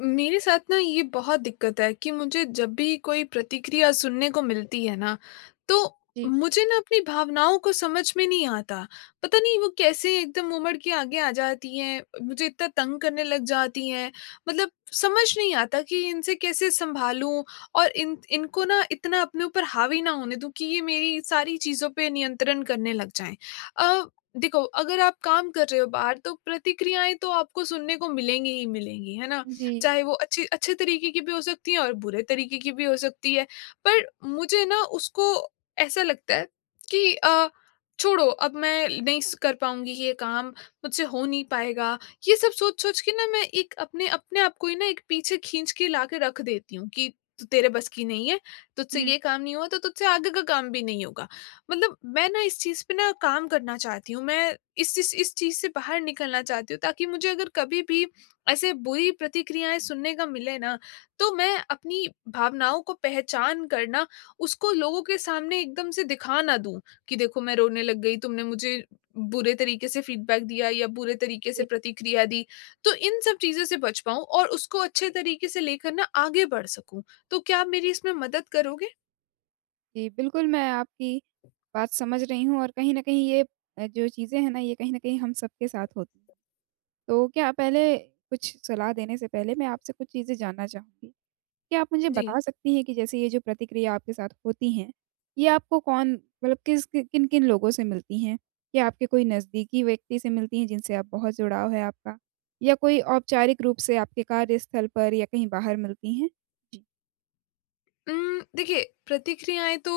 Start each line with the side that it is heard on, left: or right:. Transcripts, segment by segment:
left: मेरे साथ ना ये बहुत दिक्कत है कि मुझे जब भी कोई प्रतिक्रिया सुनने को मिलती है ना, तो
right: जी,
left: मुझे ना अपनी भावनाओं को समझ में नहीं आता। पता नहीं वो कैसे एकदम उमड़ के आगे आ जाती हैं, मुझे इतना तंग करने लग जाती हैं। मतलब समझ नहीं आता कि इनसे कैसे सँभालूँ और इन इनको ना इतना अपने ऊपर हावी ना होने दूँ कि ये मेरी सारी चीज़ों पे नियंत्रण करने लग जाएँ। अ, देखो, अगर आप काम कर रहे हो बाहर तो प्रतिक्रियाएँ तो आपको सुनने को मिलेंगी ही मिलेंगी, है ना?
right: जी।
left: चाहे वो अच्छी अच्छे तरीके की भी हो सकती है और बुरे तरीके की भी हो सकती है। पर मुझे ना उसको ऐसा लगता है कि छोड़ो, अब मैं नहीं स कर पाऊँगी ये काम, मुझसे हो नहीं पाएगा। ये सब सोच-सोच के ना मैं एक अपने अपने आप को ही ना एक पीछे खींच के ला के रख देती हूँ कि तेरे बस की नहीं है, तुझसे
right: हुँ।
left: ये काम नहीं हुआ तो तुझसे आगे का काम भी नहीं होगा। मतलब मैं ना इस चीज़ पे ना काम करना चाहती हूँ। मैं इस चीज़ से बाहर निकलना चाहती हूँ, ताकि मुझे अगर कभी भी ऐसे बुरी प्रतिक्रियाएँ सुनने का मिले ना, तो मैं अपनी भावनाओं को पहचान कर ना उसको लोगों के सामने एकदम से दिखा ना दूँ, कि देखो, मैं रोने लग गई, तुमने मुझे बुरे तरीके से फीडबैक दिया या बुरे तरीके
right: जी,
left: से प्रतिक्रिया दी। तो इन सब चीज़ों से बच पाऊँ और उसको अच्छे तरीके से लेकर ना आगे बढ़ सकूँ। तो क्या आप मेरी इसमें मदद करोगे?
right: जी, बिल्कुल मैं आपकी बात समझ रही हूँ और कहीं न कहीं ये जो चीज़ें हैं ना, ये कहीं न कहीं हम सबके साथ होती हैं। तो क्या पहले कुछ सलाह देने से पहले मैं आपसे कुछ चीज़ें जानना चाहूँगी। क्या आप मुझे
left: जी।
right: बता सकती हैं कि जैसे ये जो प्रतिक्रिया आपके साथ होती हैं, ये आपको कौन मतलब किस कि किन-किन लोगों से मिलती हैं? क्या आपके कोई नज़दीकी व्यक्ति से मिलती हैं जिनसे आप बहुत जुड़ाव है आपका? या कोई औपचारिक रूप से आपके कार्यस्थल पर या कहीं बाहर मिलती हैं? जी।
left: देखिए, प्रतिक्रियाएँ तो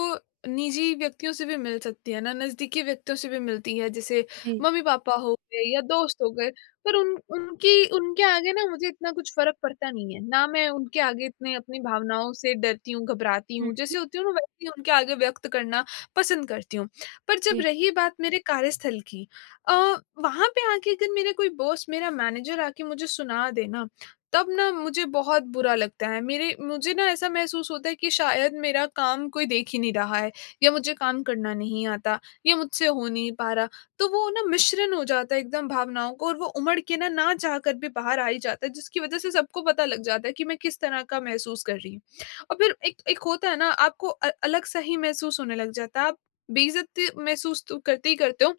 left: निजी व्यक्तियों से भी मिल सकती है ना, नज़दीकी व्यक्तियों से भी मिलती है, जैसे
right: जी।
left: मम्मी-पापा हो गए या दोस्त हो गए। पर उन उनकी उनके आगे ना मुझे इतना कुछ फ़र्क पड़ता नहीं है, ना मैं उनके आगे इतने अपनी भावनाओं से डरती हूँ, घबराती
right: हुँ।
left: हूँ, जैसे होती हूँ ना वैसे ही उनके आगे व्यक्त करना पसंद करती हूँ। पर जब
right: जी।
left: रही बात मेरे कार्यस्थल की, अ, वहाँ पे आके अगर मेरा कोई बॉस, मेरा मैनेजर आके मुझे सुना दे ना, तब ना मुझे बहुत बुरा लगता है। मेरे मुझे ना ऐसा महसूस होता है कि शायद मेरा काम कोई देख ही नहीं रहा है, या मुझे काम करना नहीं आता, ये मुझसे हो नहीं पा रहा। तो वो ना मिश्रण हो जाता है एकदम भावनाओं को, और वो उमड़ के ना, ना चाह कर भी बाहर आ ही जाता है, जिसकी वज़ह से सबको पता लग जाता है कि मैं किस तरह का महसूस कर रही हूँ। और फिर एक एक होता है ना, आपको अलग-सा ही महसूस होने लग जाता है। आप बेइज़्ज़ती महसूस तो करते ही करते हो,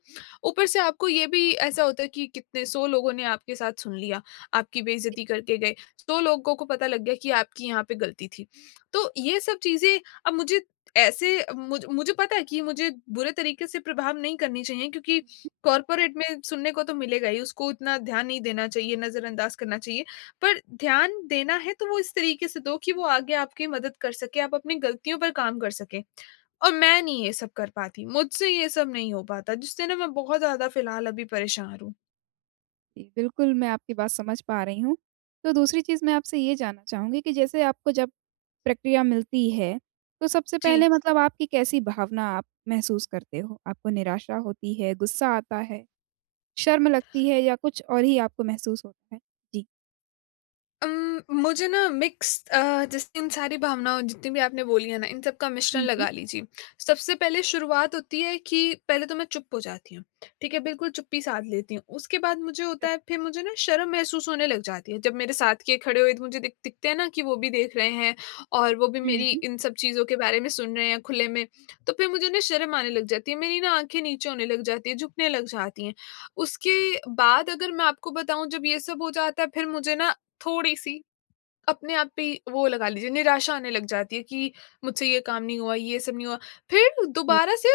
left: ऊपर से आपको ये भी ऐसा होता है कि कितने 100 लोगों ने आपके साथ सुन लिया। आपकी बेइज्जती करके गए। 100 लोगों को पता लग गया कि आपकी यहाँ पे गलती थी। तो ये सब चीज़ें अब मुझे ऐसे, मुझे पता है कि मुझे बुरे तरीके से प्रभाव नहीं करनी चाहिए, क्योंकि कॉर्पोरेट में सुनने को तो मिलेगा ही, उसको इतना ध्यान नहीं देना चाहिए, नज़रअंदाज़ करना चाहिए। पर ध्यान देना है तो वो इस तरीके से दो कि वो आगे आपकी मदद कर सके, आप अपनी गलतियों पर काम कर सकें। और मैं नहीं ये सब कर पाती, मुझसे ये सब नहीं हो पाता, जिससे ना मैं बहुत ज़्यादा फ़िलहाल अभी परेशान हूँ।
right: जी, बिल्कुल, मैं आपकी बात समझ पा रही हूँ। तो दूसरी चीज़ मैं आपसे ये जानना चाहूँगी कि जैसे आपको जब प्रक्रिया मिलती है, तो सबसे
left: जी।
right: पहले मतलब आपकी कैसी भावना आप महसूस करते हो? आपको निराशा होती है, गुस्सा आता है, शर्म लगती है या कुछ और ही आपको महसूस होता है? जी।
left: मुझे ना मिक्स्ड, जैसे इन सारी भावनाओं, जितनी भी आपने बोली है ना, इन सब का मिश्रण
right: हुँ, हुँ।
left: लगा लीजिए। सबसे पहले शुरुआत होती है कि पहले तो मैं चुप हो जाती हूँ, ठीक है? बिल्कुल चुप्पी साध लेती हूँ। उसके बाद मुझे
right: अ
left: होता है, फिर मुझे ना शर्म महसूस होने लग जाती है। जब मेरे साथ के खड़े हुए मुझे दिखते हैं ना कि वो भी देख रहे हैं, और वो भी
right: हुँ,
left: मेरी
right: हुँ।
left: इन सब चीज़ों के बारे में सुन रहे हैं खुले में, तो फिर मुझे ना शर्म आने लग जाती है। मेरी ना आँखें नीचे होने लग जाती हैं, झुकने लग जाती हैं। उसके बाद अगर मैं आपको बताऊँ, जब ये सब हो जाता है, फिर मुझे ना थोड़ी-सी अपने आप पे ही, वो लगा लीजिए निराशा आने लग जाती है कि मुझसे ये काम नहीं हुआ, ये सब नहीं हुआ। फिर
right: जी।
left: दोबारा से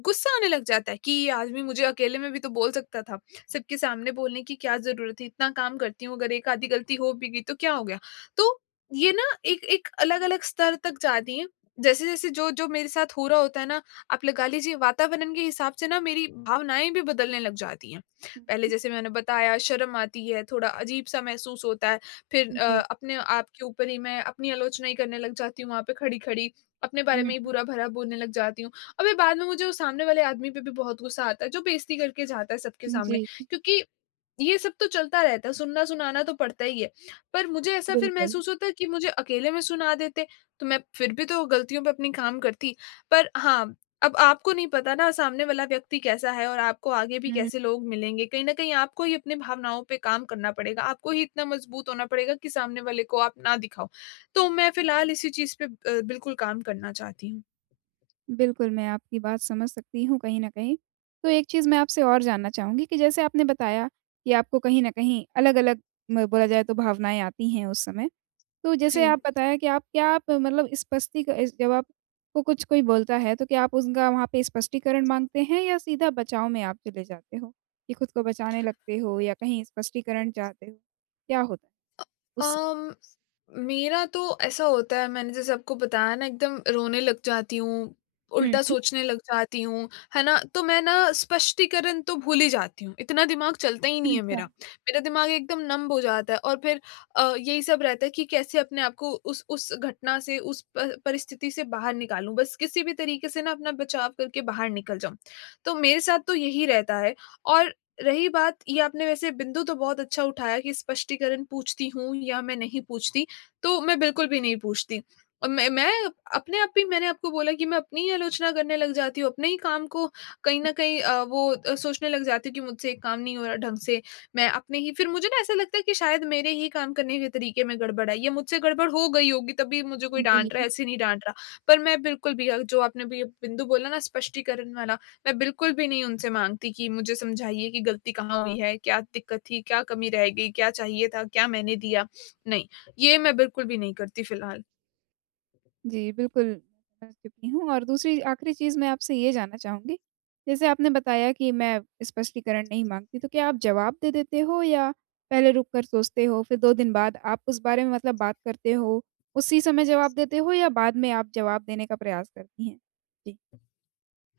left: गुस्सा आने लग जाता है कि ये आदमी मुझे अकेले में भी तो बोल सकता था। सबके सामने बोलने की क्या ज़रूरत है? इतना काम करती हूँ, अगर एक आधी गलती हो भी गई तो क्या हो गया? तो ये ना एक एक अलग-अलग स्तर तक जाती है। जैसे-जैसे जो-जो मेरे साथ हो रहा होता है ना, आप लगा लीजिए, वातावरण के हिसाब से ना मेरी भावनाएँ भी बदलने लग जाती हैं।
right: हुँ,
left: पहले
right: हुँ।
left: जैसे मैंने बताया, शर्म आती है, थोड़ा अजीब-सा महसूस होता है। फिर
right: जी।
left: अपने आप के ऊपर ही मैं अपनी आलोचना ही करने लग जाती हूँ वहाँ पे खड़ी-खड़ी, अपने
right: हुँ,
left: बारे में ही
right: हुँ।
left: बुरा-भला बोलने लग जाती हूँ। अबे बाद में मुझे उस सामने वाले आदमी पे भी बहुत गुस्सा आता है, जो बेइज़्ज़ती करके जाता है सबके सामने,
right: जी,
left: क्योंकि ये सब तो चलता रहता है, सुनना-सुनाना तो पड़ता ही है। पर मुझे ऐसा फिर
right: बिल्कुल।
left: महसूस होता है कि मुझे अकेले में सुना देते, तो मैं फिर भी तो गलतियों पे अपनी ख़ाम करती। पर हाँ, अब आपको नहीं पता ना सामने वाला व्यक्ति कैसा है, और आपको आगे भी कैसे लोग मिलेंगे। कहीं न कहीं आपको ही अपनी भावनाओं पे काम करना पड़ेगा, आपको ही इतना मजबूत होना पड़ेगा कि सामने वाले को आप ना दिखाओ। तो मैं फिलहाल इसी चीज़ पे, बिल्कुल काम करना चाहती हूँ।
right: बिल्कुल, मैं आपकी बात समझ सकती हूँ कहीं न कहीं। तो एक चीज़ मैं आपसे और जानना चाहूँगी कि जैसे आपने बताया कि आपको कहीं न कहीं अलग-अलग म बोला जाए तो भावनाएँ आती हैं उस समय। तो
left: जी।
right: जैसे आप बताया कि आप क्या आप मतलब स्पष्टी क जब आपको कुछ कोई बोलता है तो क्या आप उनका वहाँ पे स्पष्टीकरण माँगते हैं या सीधा बचाव में आप चले जाते हो? कि खुद को बचाने लगते हो या कहीं स्पष्टीकरण चाहते हो? क्या होता है उस
left: अम, मेरा तो ऐसा होता है, मैंने जैसे आपको बताया ना, एकदम रोने लग जाती हूँ,
right: हुँ,
left: उल्टा
right: हुँ।
left: सोचने लग जाती हूँ, है ना? तो मैं ना स्पष्टीकरण तो भूल ही जाती हूँ, इतना दिमाग चलता ही नहीं है
right: अच्छा।
left: मेरा। मेरा दिमाग एकदम नंब हो जाता है, और फिर यही सब रहता है कि कैसे अपने आप को उस घटना से, उस प परिस्थिति से बाहर निकालूँ, बस किसी भी तरीके से ना अपना बचाव करके बाहर निकल जाऊँ। तो मेरे साथ तो यही रहता है। और रही बात, ये आपने वैसे बिंदु तो बहुत अच्छा उठाया कि स्पष्टीकरण पूछती हूँ या मैं नहीं पूछती, तो मैं बिल्कुल भी नहीं पूछती। और मैं अपने आप ही, मैंने आपको बोला कि मैं अपनी ही आलोचना करने लग जाती हूँ, अपने ही काम को कहीं न कहीं, वो सोचने लग जाती हूँ कि मुझसे ये काम नहीं हो रहा ढंग से। मैं अपने ही, फिर मुझे ना ऐसा लगता है कि शायद मेरे ही काम करने के तरीके में गड़बड़ है, या मुझसे गड़बड़ हो गई होगी तभी मुझे कोई डाँट रहा
right: जी।
left: है, ऐसे नहीं डाँट रहा। पर मैं बिल्कुल भी, जो आपने भी बिंदु बोला ना स्पष्टीकरण वाला, मैं बिल्कुल भी नहीं उनसे माँगती कि मुझे समझाइए कि गलती कहाँ हुई है, क्या दिक्कत थी, क्या कमी रह गई, क्या चाहिए था, क्या मैंने दिया? नहीं, ये मैं बिल्कुल भी नहीं करती फिलहाल।
right: जी, बिल्कुल, मैं समझ चुकी हूँ और दूसरी आखिरी चीज़ मैं आपसे ये जानना चाहूँगी, जैसे आपने बताया कि मैं स्पष्टीकरण नहीं माँगती, तो क्या आप जवाब दे देते हो या पहले रुक कर सोचते हो, फिर 2 दिन बाद आप उस बारे में मतलब बात करते हो, उसी समय जवाब देते हो या बाद में आप जवाब देने का प्रयास करती हैं? जी।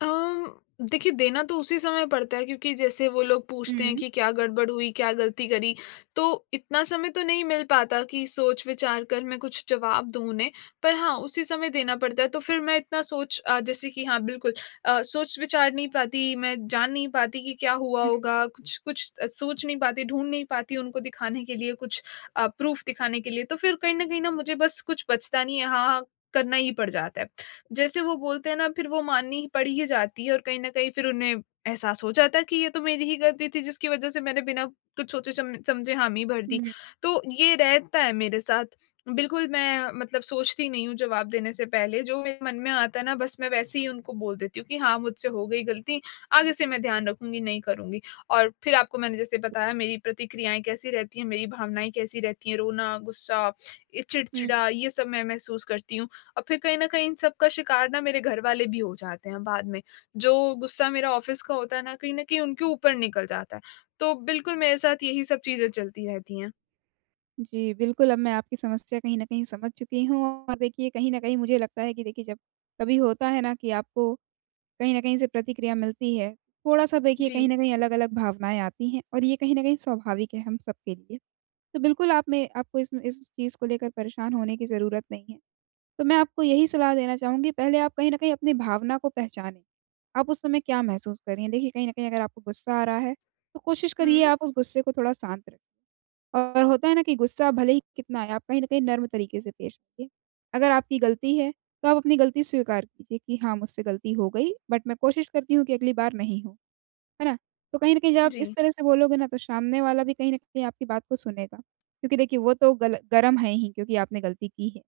left: अम, देखिए, देना तो उसी समय पड़ता है, क्योंकि जैसे वो लोग
right: हुँ,
left: पूछते हैं
right: हुँ,
left: कि क्या गड़बड़ हुई, क्या गलती करी, तो इतना समय तो नहीं मिल पाता कि सोच विचार कर मैं कुछ जवाब दूँ उन्हें। पर हाँ, उसी समय देना पड़ता है, तो फिर मैं इतना सोच, जैसे कि हाँ बिल्कुल, सोच विचार नहीं पाती, मैं जान नहीं पाती कि क्या हुआ होगा, कुछ कुछ, सोच नहीं पाती, ढूँढ नहीं पाती उनको दिखाने के लिए, कुछ प्रूफ़ दिखाने के लिए। तो फिर कहीं न कहीं ना मुझे बस कुछ बचता नहीं है, हाँ, हाँ करना ही पड़ जाता है। जैसे वो बोलते हैं ना, फिर वो माननी ही पड़ ही जाती है, और कहीं न कहीं फिर उन्हें एहसास हो जाता है कि ये तो मेरी ही गलती थी, जिसकी वज़ह से मैंने बिना कुछ सोचे सम समझे हामी भर दी।
right: हुँ,
left: तो ये रहता है मेरे साथ। बिल्कुल मैं मतलब सोचती नहीं हूँ जवाब देने से पहले, जो मेरे मन में आता है ना, बस मैं वैसे ही उनको बोल देती हूँ कि हाँ, मुझसे हो गई गलती, आगे से मैं ध्यान रखूँगी, नहीं करूँगी। और फिर आपको मैंने जैसे बताया, मेरी प्रतिक्रियाएँ कैसी रहती हैं, मेरी भावनाएँ कैसी रहती हैं, रोना, गुस्सा, ये
right: हुँ।
left: चिड़चिड़ा, ये सब मैं महसूस करती हूँ। और फिर कहीं न कहीं इन सब का शिकार ना मेरे घर वाले भी हो जाते हैं बाद में। जो गुस्सा मेरा ऑफ़िस का होता है ना, कहीं न कहीं उनके ऊपर निकल जाता है। तो बिल्कुल मेरे साथ यही सब चीज़ें चलती रहती हैं।
right: जी, बिल्कुल, अब मैं आपकी समस्या कहीं न कहीं समझ चुकी हूँ और देखिए, कहीं न कहीं मुझे लगता है कि देखिए, जब कभी होता है ना कि आपको कहीं न कहीं से प्रतिक्रिया मिलती है। थोड़ा-सा देखिए कहीं
left: जी।
right: न कहीं अलग-अलग भावनाएँ आती हैं और ये कहीं न कहीं स्वाभाविक है हम सबके लिए। तो बिल्कुल आप में आपको इस चीज़ को लेकर परेशान होने की ज़रूरत नहीं है। तो मैं आपको यही सलाह देना चाहूँगी, पहले आप कहीं न कहीं अपनी भावना को पहचानें। आप उस समय क्या महसूस कर रही हैं? देखिए कहीं न कहीं अगर आपको गुस्सा आ रहा है, तो कोशिश करिए
left: हुँ,
right: आप उस गुस्से को थोड़ा शांत रखें। और होता है ना कि गुस्सा भले ही कितना आए, आप कहीं न कहीं नर्म तरीके से पेश आइए। अगर आपकी गलती है, तो आप अपनी गलती स्वीकार कीजिए कि हाँ, मुझसे गलती हो गई, बट मैं कोशिश करती हूँ कि अगली बार नहीं हो। है ना? तो कहीं न कहीं जब आप
left: जी।
right: इस तरह से बोलोगे ना, तो सामने वाला भी कहीं न कहीं आपकी बात को सुनेगा। क्योंकि देखिए, वो तो गल गरम है ही, क्योंकि आपने गलती की है।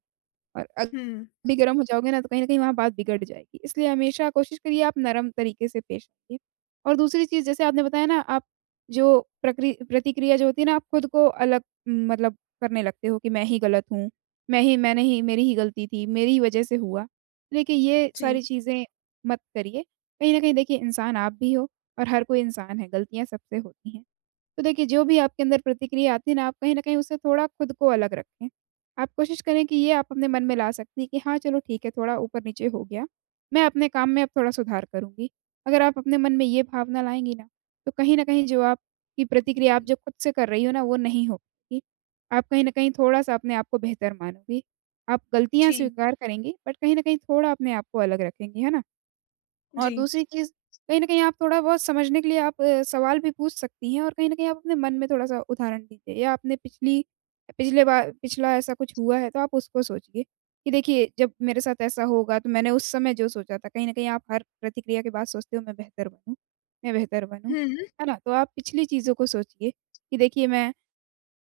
right: और अग
left: हुँ,
right: भी गरम हो जाओगे ना, तो कहीं न कहीं वहाँ बात बिगड़ जाएगी। इसलिए हमेशा कोशिश करिए आप नरम तरीके से पेश आइए। और दूसरी चीज़, जैसे आपने बताया ना आप जो प्रक्रि प्रतिक्रिया जो होती है ना, आप खुद को अलग मतलब करने लगते हो कि मैं ही गलत हूँ, मैं ही मैंने ही मेरी ही गलती थी, मेरी ही वजह से हुआ। देखिए ये
left: जी,
right: सारी चीज़ें मत करिए। कहीं न कहीं देखिए इंसान आप भी हो और हर कोई इंसान है, गलतियाँ सबसे होती हैं। तो देखिए जो भी आपके अंदर प्रतिक्रिया आती है ना, आप कहीं न कहीं उससे थोड़ा खुद को अलग रखें। आप कोशिश करें कि ये आप अपने मन में ला सकती हैं कि हाँ, चलो ठीक है, थोड़ा ऊपर-नीचे हो गया। मैं अपने काम में अब थोड़ा सुधार करूँगी। अगर आप अपने मन में ये भावना लाएँगी ना, तो कहीं न कहीं जो आपकी प्रतिक्रिया आप जो खुद से कर रही हो ना, वो नहीं होगी। आप कहीं न कहीं थोड़ा-सा अपने आप को बेहतर मानोगी। आप गलतियाँ
left: जी,
right: स्वीकार करेंगी, बट कहीं न कहीं थोड़ा अपने आप को अलग रखेंगी, है ना? और
left: जी।
right: दूसरी चीज़, कहीं न कहीं आप थोड़ा-बहुत समझने के लिए आप सवाल भी पूछ सकती हैं और कहीं न कहीं आप अपने मन में थोड़ा-सा उदाहरण दीजिए, या आपने पिछली पिछले बार पिछला ऐसा कुछ हुआ है तो आप उसको सोचिए, कि देखिए जब मेरे साथ ऐसा होगा तो मैंने उस समय जो सोचा था, कहीं न कहीं आप हर प्रतिक्रिया के बाद सोचते हो मैं बेहतर बनूँ, मैं बेहतर बनूँ,
left: हुँ,
right: है ना? तो आप पिछली चीज़ों को सोचिए, कि देखिए मैं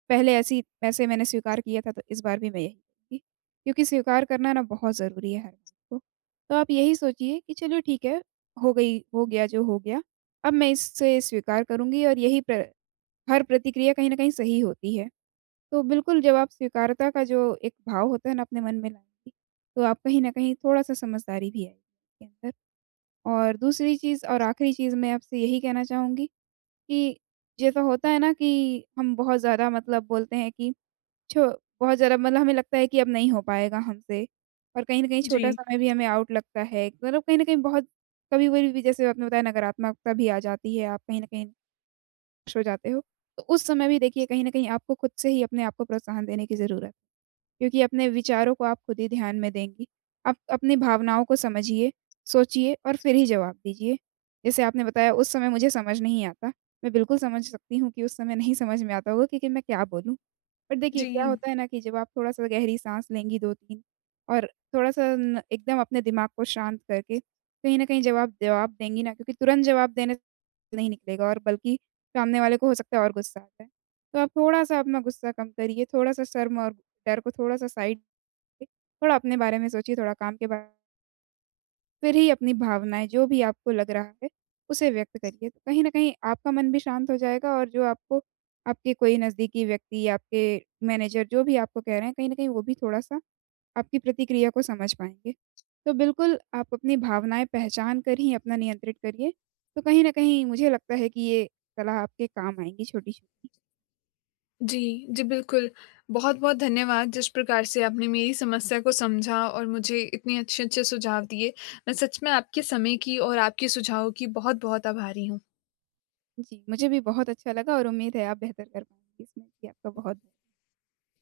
right: पहले ऐसी ऐसे मैंने स्वीकार किया था तो इस बार भी मैं यही करूँगी। क्योंकि स्वीकार करना ना बहुत ज़रूरी है हर बात को। तो आप यही सोचिए कि चलो ठीक है, हो गया जो हो गया, अब मैं इससे स्वीकार करूँगी और यही प्र हर प्रतिक्रिया कहीं न कहीं सही होती है। तो बिल्कुल जब आप स्वीकारता का जो एक भाव होता है ना अपने मन में लाएँगी, तो आप कहीं न कहीं थोड़ा-सा समझदारी भी आएगी आपके अंदर। और दूसरी चीज़ और आखिरी चीज़ मैं आपसे यही कहना चाहूँगी कि जैसा होता है ना कि हम बहुत ज़्यादा मतलब बोलते हैं कि छो बहुत ज़्यादा मतलब हमें लगता है कि अब नहीं हो पाएगा हमसे और कहीं न कहीं छोटा
left: जी,
right: समय भी हमें आउट लगता है। मतलब कहीं न कहीं बहुत कभी-कभी भी, जैसे आपने बताया, नकारात्मकता भी आ जाती है, आप कहीं न कहीं निराश हो जाते हो। तो उस समय भी देखिए कहीं न कहीं आपको खुद से ही अपने आप को प्रोत्साहन देने की ज़रूरत, क्योंकि अपने विचारों को आप खुद ही ध्यान में देंगी। आप अपनी भावनाओं को समझिए, सोचिए और फिर ही जवाब दीजिए। जैसे आपने बताया उस समय मुझे समझ नहीं आता, मैं बिल्कुल समझ सकती हूँ कि उस समय नहीं समझ में आता होगा कि मैं क्या बोलूँ। पर देखिए क्या
left: जी,
right: होता है ना कि जब आप थोड़ा-सा गहरी साँस लेंगी 2-3 और थोड़ा-सा न एकदम अपने दिमाग को शांत करके कहीं न कहीं जब आप जवाब देंगी ना, क्योंकि तुरंत जवाब देने से नहीं निकलेगा और बल्कि सामने वाले को हो सकता है और गुस्सा आ जाए। तो आप थोड़ा-सा अपना गुस्सा कम करिए, थोड़ा-सा शर्म और डर को थोड़ा-सा साइड पे, थोड़ा अपने बारे में सोचिए, थोड़ा काम के बारे में, फिर ही अपनी भावनाएँ जो भी आपको लग रहा है, उसे व्यक्त करिए। तो कहीं न कहीं आपका मन भी शांत हो जाएगा और जो आपको आपके कोई नज़दीकी व्यक्ति या आपके मैनेजर जो भी आपको कह रहे हैं, कहीं न कहीं वो भी थोड़ा-सा आपकी प्रतिक्रिया को समझ पाएँगे। तो बिल्कुल आप अपनी भावनाएँ पहचान कर ही अपना नियंत्रित करिए। तो कहीं न कहीं मुझे लगता है कि ये सलाह आपके काम आएँगी, छोटी-छोटी।
left: जी, जी, बिल्कुल। बहुत-बहुत धन्यवाद जिस प्रकार से आपने मेरी समस्या को समझा और मुझे इतने अच्छे-अच्छे सुझाव दिए। मैं सच में आपके समय की और आपके सुझावों की बहुत-बहुत आभारी हूँ।
right: जी, मुझे भी बहुत अच्छा लगा और उम्मीद है आप बेहतर कर पाएँगे इसमें। जी, आपका बहुत